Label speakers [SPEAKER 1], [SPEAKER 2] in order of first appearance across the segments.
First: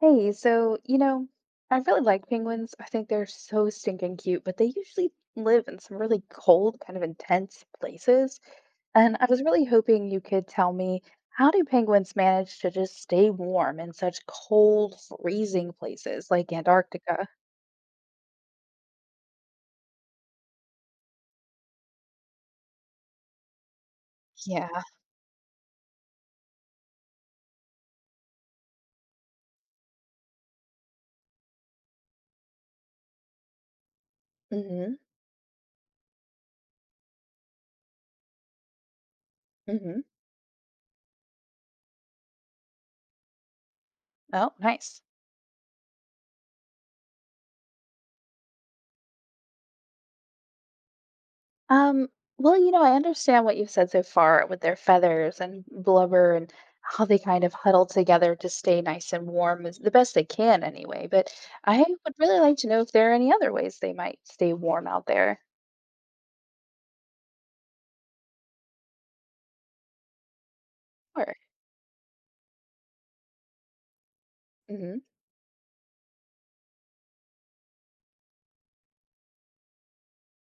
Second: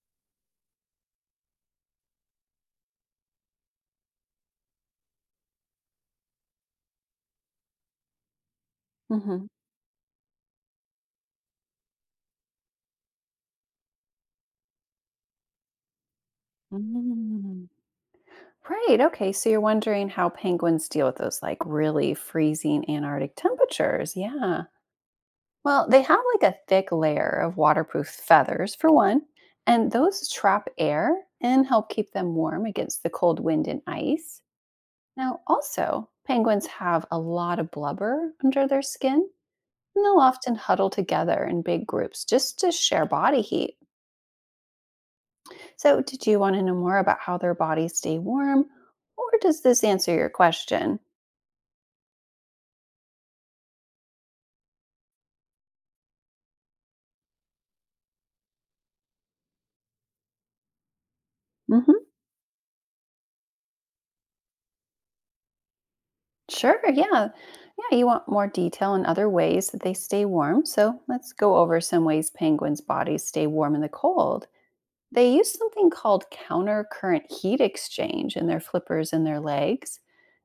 [SPEAKER 1] Hey, so, you know, I really like penguins. I think they're so stinking cute, but they usually live in some really cold, kind of intense places. And I was
[SPEAKER 2] Mhm.
[SPEAKER 1] really hoping you could tell me how do penguins manage to just stay warm in such cold, freezing places like Antarctica?
[SPEAKER 2] Mm. Right, okay, so you're wondering how penguins deal with those, like, really freezing Antarctic temperatures, yeah.
[SPEAKER 1] Yeah.
[SPEAKER 2] Well, they have, like, a thick layer of waterproof feathers, for one, and those trap air and help keep them warm against the cold wind and ice.
[SPEAKER 1] Mm-hmm.
[SPEAKER 2] Now, also, penguins have a lot of blubber under their skin,
[SPEAKER 1] Mm-hmm.
[SPEAKER 2] and they'll often huddle together in big groups just to share body heat.
[SPEAKER 1] Oh, nice.
[SPEAKER 2] So, did you want to know more about how their bodies stay warm, or does this answer your question?
[SPEAKER 1] Um, well, you know, I understand what you've said so far with their feathers and blubber and how they kind of huddle together to stay nice and warm as the best they can anyway, but I
[SPEAKER 2] Hmm.
[SPEAKER 1] would really like to know if there are any other ways they might stay warm out there.
[SPEAKER 2] Sure, yeah. Yeah, you want more detail on other ways that they stay warm. So, let's
[SPEAKER 1] Sure.
[SPEAKER 2] go over some ways penguins' bodies stay warm in the cold.
[SPEAKER 1] Mm-hmm.
[SPEAKER 2] They use something called countercurrent heat exchange in their flippers and their legs.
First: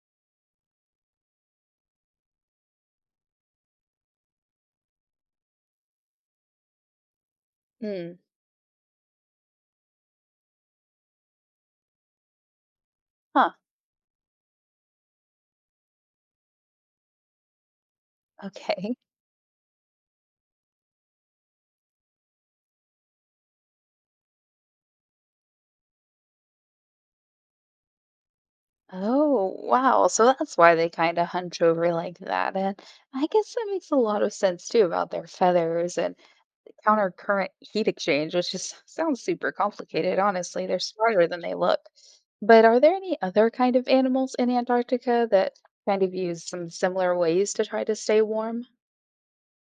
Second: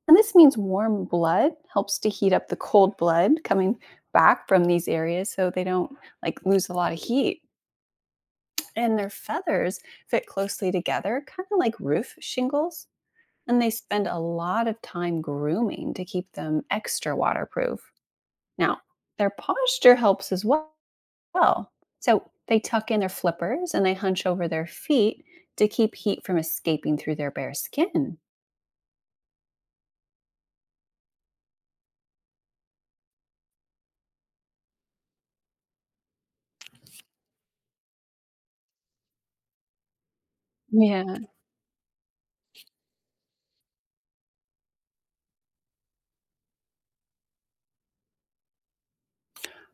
[SPEAKER 2] And this means warm blood helps to heat up the cold blood coming back from these areas so they don't like lose a lot of heat.
[SPEAKER 1] Mm.
[SPEAKER 2] And their feathers fit closely together, kind of like roof shingles,
[SPEAKER 1] Huh.
[SPEAKER 2] and they spend a lot of time grooming to keep them extra waterproof. Now,
[SPEAKER 1] Okay.
[SPEAKER 2] their posture helps as well. So they tuck in their flippers and they hunch over their feet to keep heat from escaping through their bare skin.
[SPEAKER 1] Oh, wow. So that's why they kind of hunch over like that. And I guess that makes a lot of sense too about their feathers and counter current heat exchange, which just sounds super complicated, honestly. They're
[SPEAKER 2] Yeah.
[SPEAKER 1] smarter than they look. But are there any other kind of animals in Antarctica that kind of use some similar ways to try to stay warm?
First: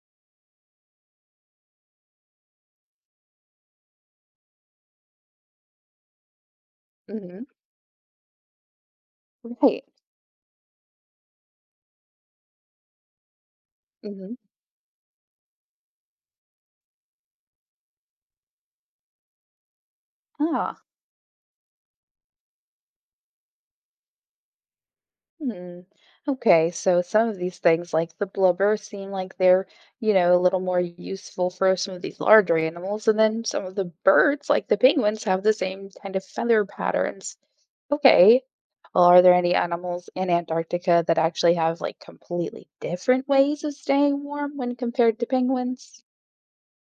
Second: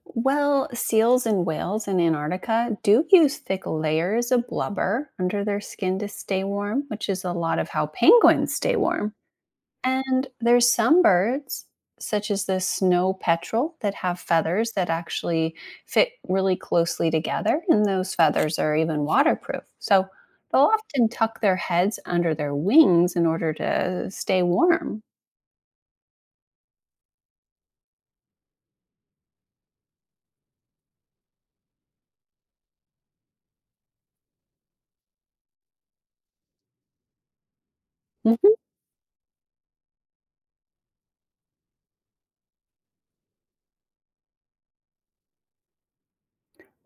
[SPEAKER 2] Well, seals and whales in Antarctica do use thick layers of blubber under their skin to stay warm, which is a
[SPEAKER 1] Hmm.
[SPEAKER 2] lot of how penguins stay warm.
[SPEAKER 1] Right.
[SPEAKER 2] And there's some birds, such as the snow petrel, that have
[SPEAKER 1] Hmm.
[SPEAKER 2] feathers that actually fit really closely together, and those feathers are even waterproof. So they'll
[SPEAKER 1] Ah.
[SPEAKER 2] often tuck their heads under their wings in order to stay warm.
[SPEAKER 1] Hmm. Okay, so some of these things, like the blubber, seem like they're, you know, a little more useful for some of these larger animals. And then some of the birds, like the penguins, have the same kind of feather patterns. Okay.
[SPEAKER 2] Mhm.
[SPEAKER 1] Well, are there any animals in Antarctica that actually have like completely different ways of staying warm when compared to penguins?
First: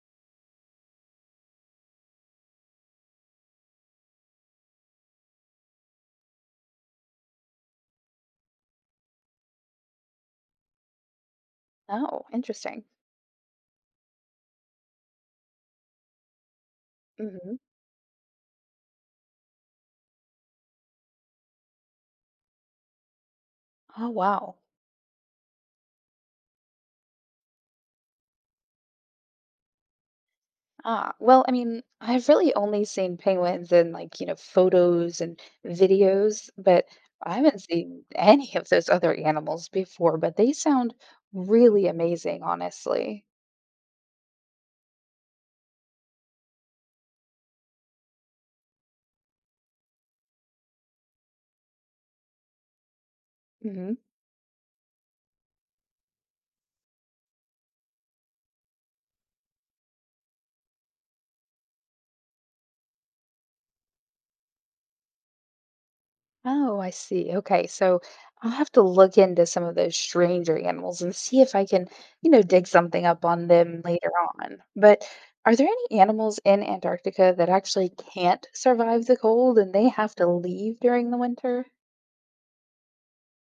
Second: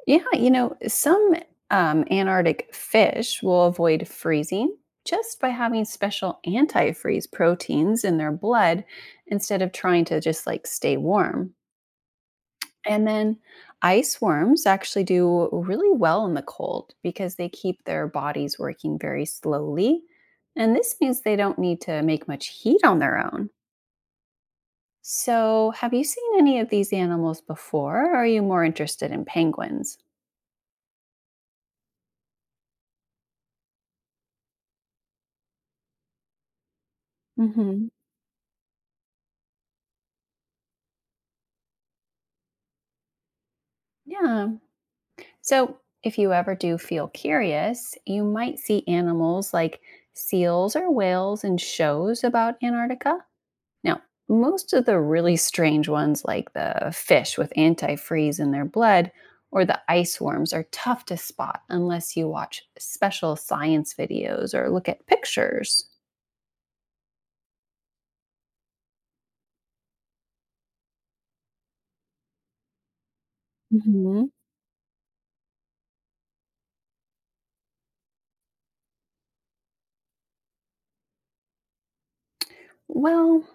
[SPEAKER 2] Yeah, some Antarctic fish will avoid freezing just by having special antifreeze proteins in their blood instead of trying to just like stay warm.
[SPEAKER 1] Oh, interesting.
[SPEAKER 2] And then ice worms actually do really well in the cold because they
[SPEAKER 1] Hmm.
[SPEAKER 2] keep their bodies working very slowly. And this means they don't need to make much heat on their own.
[SPEAKER 1] Oh, wow.
[SPEAKER 2] So, have you seen any of these animals before? Or are you more interested in penguins?
[SPEAKER 1] Ah, well, I mean, I've really only seen penguins in like, you know, photos and videos, but I haven't
[SPEAKER 2] Hmm.
[SPEAKER 1] seen any of those other animals before, but they sound really amazing, honestly.
[SPEAKER 2] Yeah. So, if you ever do feel curious, you might see animals like seals or whales in shows about Antarctica.
[SPEAKER 1] Mhm.
[SPEAKER 2] Now, most of the really strange ones, like the fish with antifreeze in their blood or the ice worms, are tough to spot unless you watch special science videos or look at pictures.
[SPEAKER 1] Oh, I see. Okay. So I'll have to look into some of those stranger animals and see if I can, you know, dig something up on them later
[SPEAKER 2] Hmm.
[SPEAKER 1] on. But are there any animals in Antarctica that actually can't survive the cold and they have to leave during the winter?
[SPEAKER 2] Well,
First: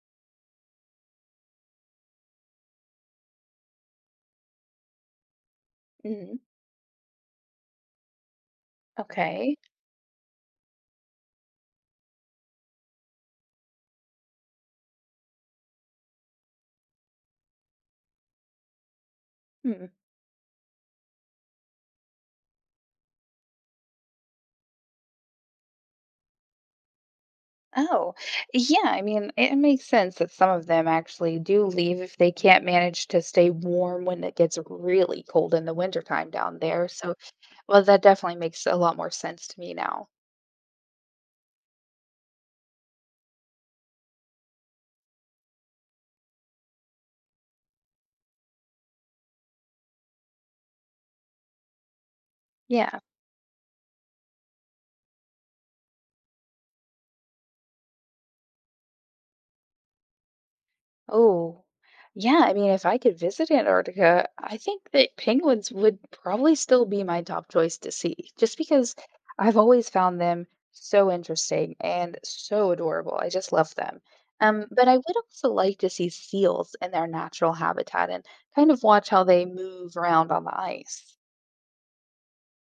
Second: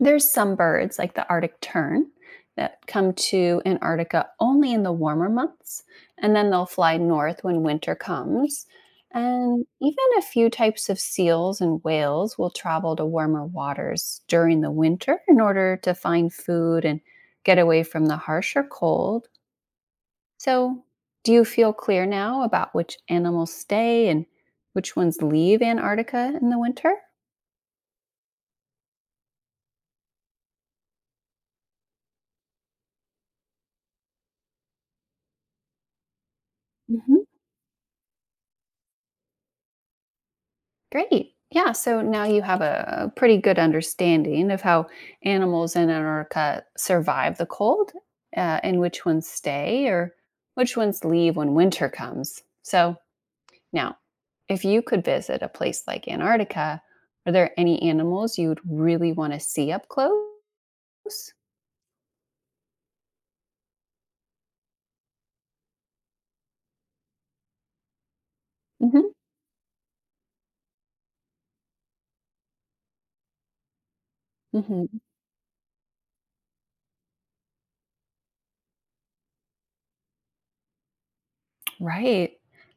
[SPEAKER 2] there's some birds, like the Arctic tern, that come to Antarctica only in the warmer months, and
[SPEAKER 1] Hmm.
[SPEAKER 2] then they'll fly north when winter comes.
[SPEAKER 1] Okay.
[SPEAKER 2] And even a few types of seals and whales will travel to warmer waters during the winter in order to find food and get away from the harsher cold.
[SPEAKER 1] Hmm.
[SPEAKER 2] So, do you feel clear now about which animals stay and which ones leave Antarctica in the winter?
[SPEAKER 1] Oh, yeah. I mean, it makes sense that some of them actually do leave if they can't manage to stay warm when it gets really cold in the wintertime down there. So, well, that definitely makes a lot more sense to me now.
[SPEAKER 2] Great. Yeah, so now you have a pretty good understanding of how animals in Antarctica survive the cold and which ones stay or which ones leave when winter comes. So
[SPEAKER 1] Yeah.
[SPEAKER 2] now, if you could visit a place like Antarctica, are there any animals you'd really want to see up close?
[SPEAKER 1] Oh, yeah. I mean, if I could visit Antarctica, I think that penguins would probably still be my top choice to see, just because
[SPEAKER 2] Hmm.
[SPEAKER 1] I've always found them so interesting and so adorable. I just love them. But I
[SPEAKER 2] Hmm.
[SPEAKER 1] would also like to see seals in their natural habitat and kind of watch how they move around on the ice.
[SPEAKER 2] Right.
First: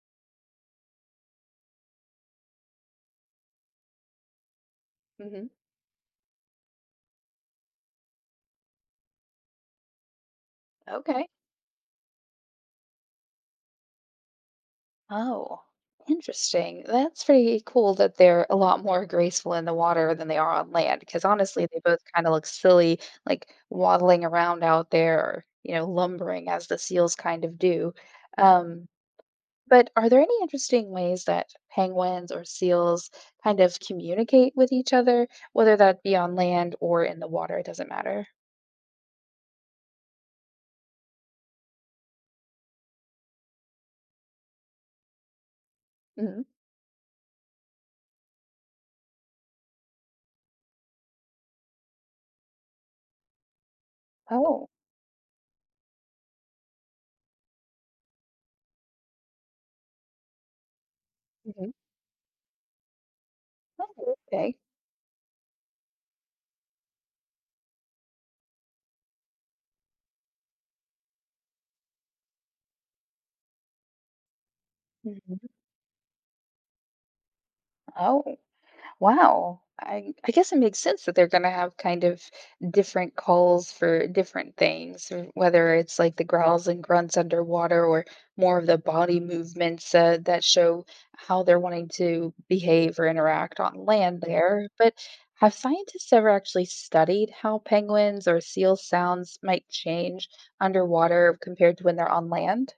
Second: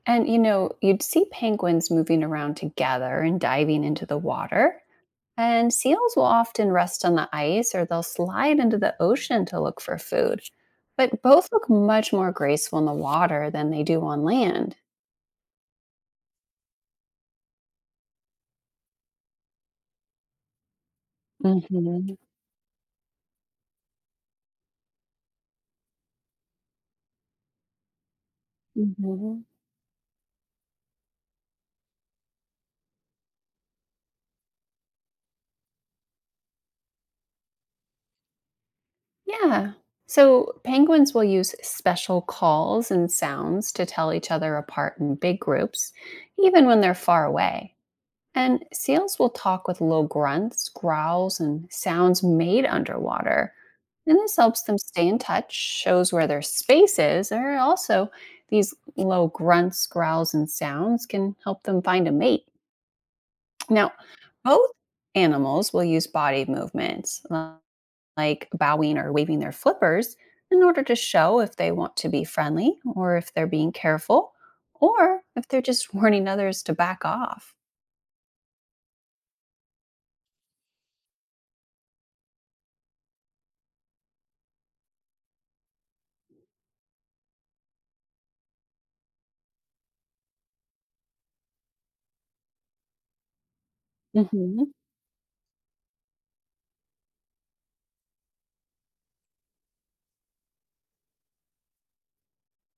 [SPEAKER 2] And you'd see penguins moving around together and diving into the water.
[SPEAKER 1] Hmm.
[SPEAKER 2] And seals will often rest on the ice or they'll slide into the ocean to look for food. But
[SPEAKER 1] Okay.
[SPEAKER 2] both look much more graceful in the water than they do on land.
[SPEAKER 1] Oh, interesting. That's pretty cool that they're a lot more graceful in the water than they are on land, because honestly, they both
[SPEAKER 2] Mhm.
[SPEAKER 1] kind of look silly, like waddling around out there or, you know, lumbering as the seals kind of do. Um,
[SPEAKER 2] Mhm.
[SPEAKER 1] but are there any interesting ways that penguins or seals kind of communicate with each other, whether that be on land or in the water? It doesn't matter.
[SPEAKER 2] Yeah. So penguins will use special calls and sounds to tell each other apart in big groups,
[SPEAKER 1] Hmm.
[SPEAKER 2] even when they're far away. And seals will talk with low grunts, growls, and sounds made underwater. And this helps
[SPEAKER 1] Oh.
[SPEAKER 2] them stay in touch, shows where their space is, and also these low grunts, growls, and sounds can help
[SPEAKER 1] Hmm.
[SPEAKER 2] them find a mate. Now,
[SPEAKER 1] Oh, okay.
[SPEAKER 2] both animals will use body movements like bowing or waving their flippers in order to show if they want to be friendly or if they're being careful or if
[SPEAKER 1] Hmm.
[SPEAKER 2] they're just warning others to back off.
[SPEAKER 1] Oh. Wow. I guess it makes sense that they're going to have kind of different calls for different things, or whether it's like the growls and grunts underwater or more of the body movements that show how they're wanting to behave or interact on land there. But have scientists ever actually studied how penguins or seal sounds might change underwater compared to when they're on land?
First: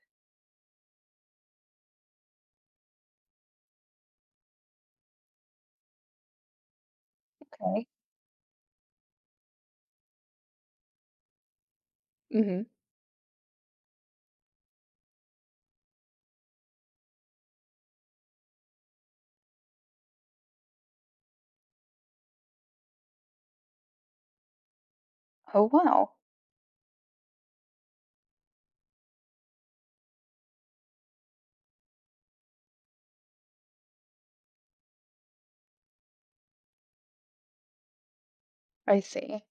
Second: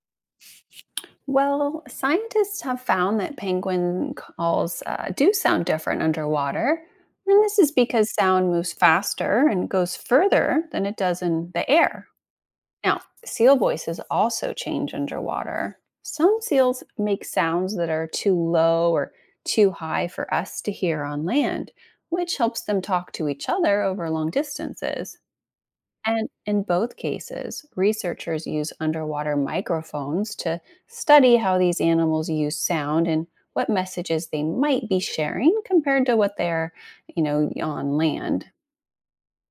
[SPEAKER 2] Well, scientists have found that penguin calls do sound different underwater. And this is
[SPEAKER 1] Okay.
[SPEAKER 2] because sound moves faster and goes further than it does in the air.
[SPEAKER 1] Hmm.
[SPEAKER 2] Now, seal voices also change underwater. Some seals make sounds that are too low or too high for us to hear on land, which helps them talk to each other over long distances.
[SPEAKER 1] Oh, wow.
[SPEAKER 2] And in both cases, researchers use underwater microphones to study how these animals use sound and what messages they might be sharing compared to what they're, on land.
[SPEAKER 1] I see.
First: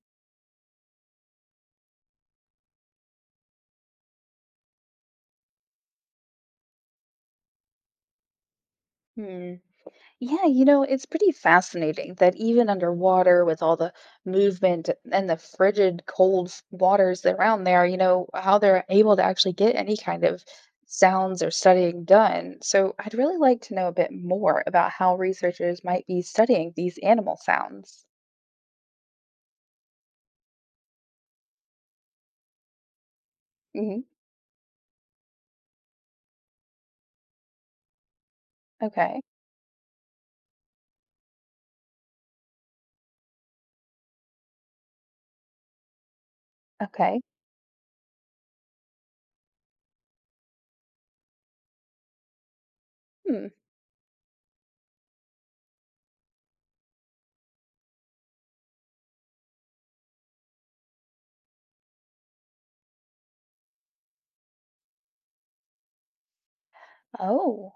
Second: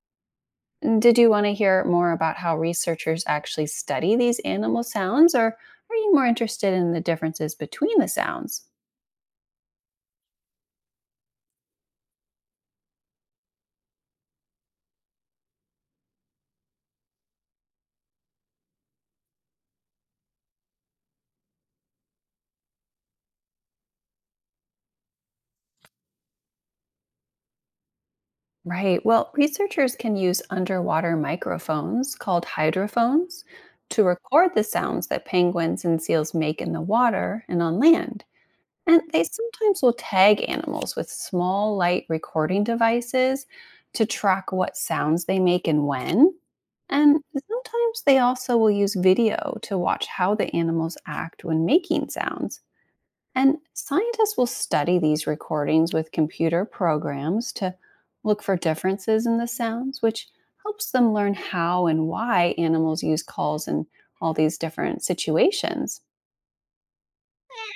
[SPEAKER 2] Did you want to hear more about how researchers actually study these animal sounds or are you more interested in the differences between the sounds?
[SPEAKER 1] Hmm. Yeah, you know, it's pretty fascinating that even underwater with all the movement and the frigid cold waters that around there, you know, how they're able to actually get any kind of sounds or studying done. So I'd really like to know a bit more about how researchers might be studying these animal sounds.
[SPEAKER 2] Right. Well, researchers can use underwater microphones called hydrophones
[SPEAKER 1] Hmm.
[SPEAKER 2] to record the sounds that penguins and seals make in the water and on land. And
[SPEAKER 1] Okay.
[SPEAKER 2] they sometimes will tag animals with small light recording devices to track what sounds they make and when.
[SPEAKER 1] Okay.
[SPEAKER 2] And sometimes they also will use video to watch how the animals act when making sounds.
[SPEAKER 1] Hmm.
[SPEAKER 2] And scientists will study these recordings with computer programs to look for differences in the sounds, which helps them learn how and why animals use calls in all these different situations.
[SPEAKER 1] Oh.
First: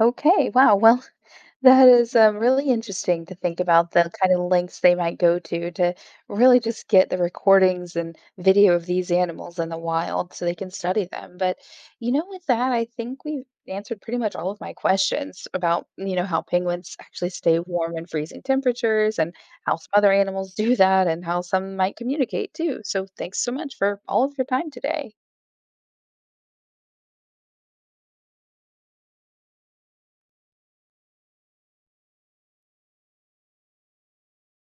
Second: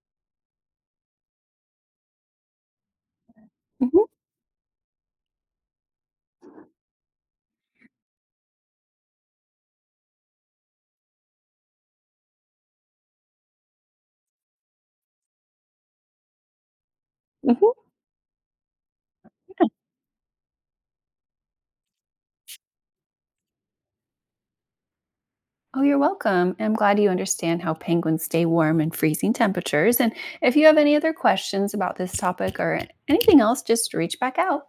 [SPEAKER 1] Okay, wow. Well, that is really interesting to think about
[SPEAKER 2] Mhm,
[SPEAKER 1] the kind of lengths they might go to really just get the recordings and video of these animals in the wild so they can study them. But, you know, with that, I think we've answered pretty much all of my questions about, you know, how penguins actually stay
[SPEAKER 2] mhm.
[SPEAKER 1] warm in freezing temperatures and how some other animals do that and how some might communicate too. So thanks so much for all of your time today.
[SPEAKER 2] Oh, you're welcome. I'm glad you understand how penguins stay warm in freezing temperatures. And if you have any other questions about this topic or anything else, just reach back out.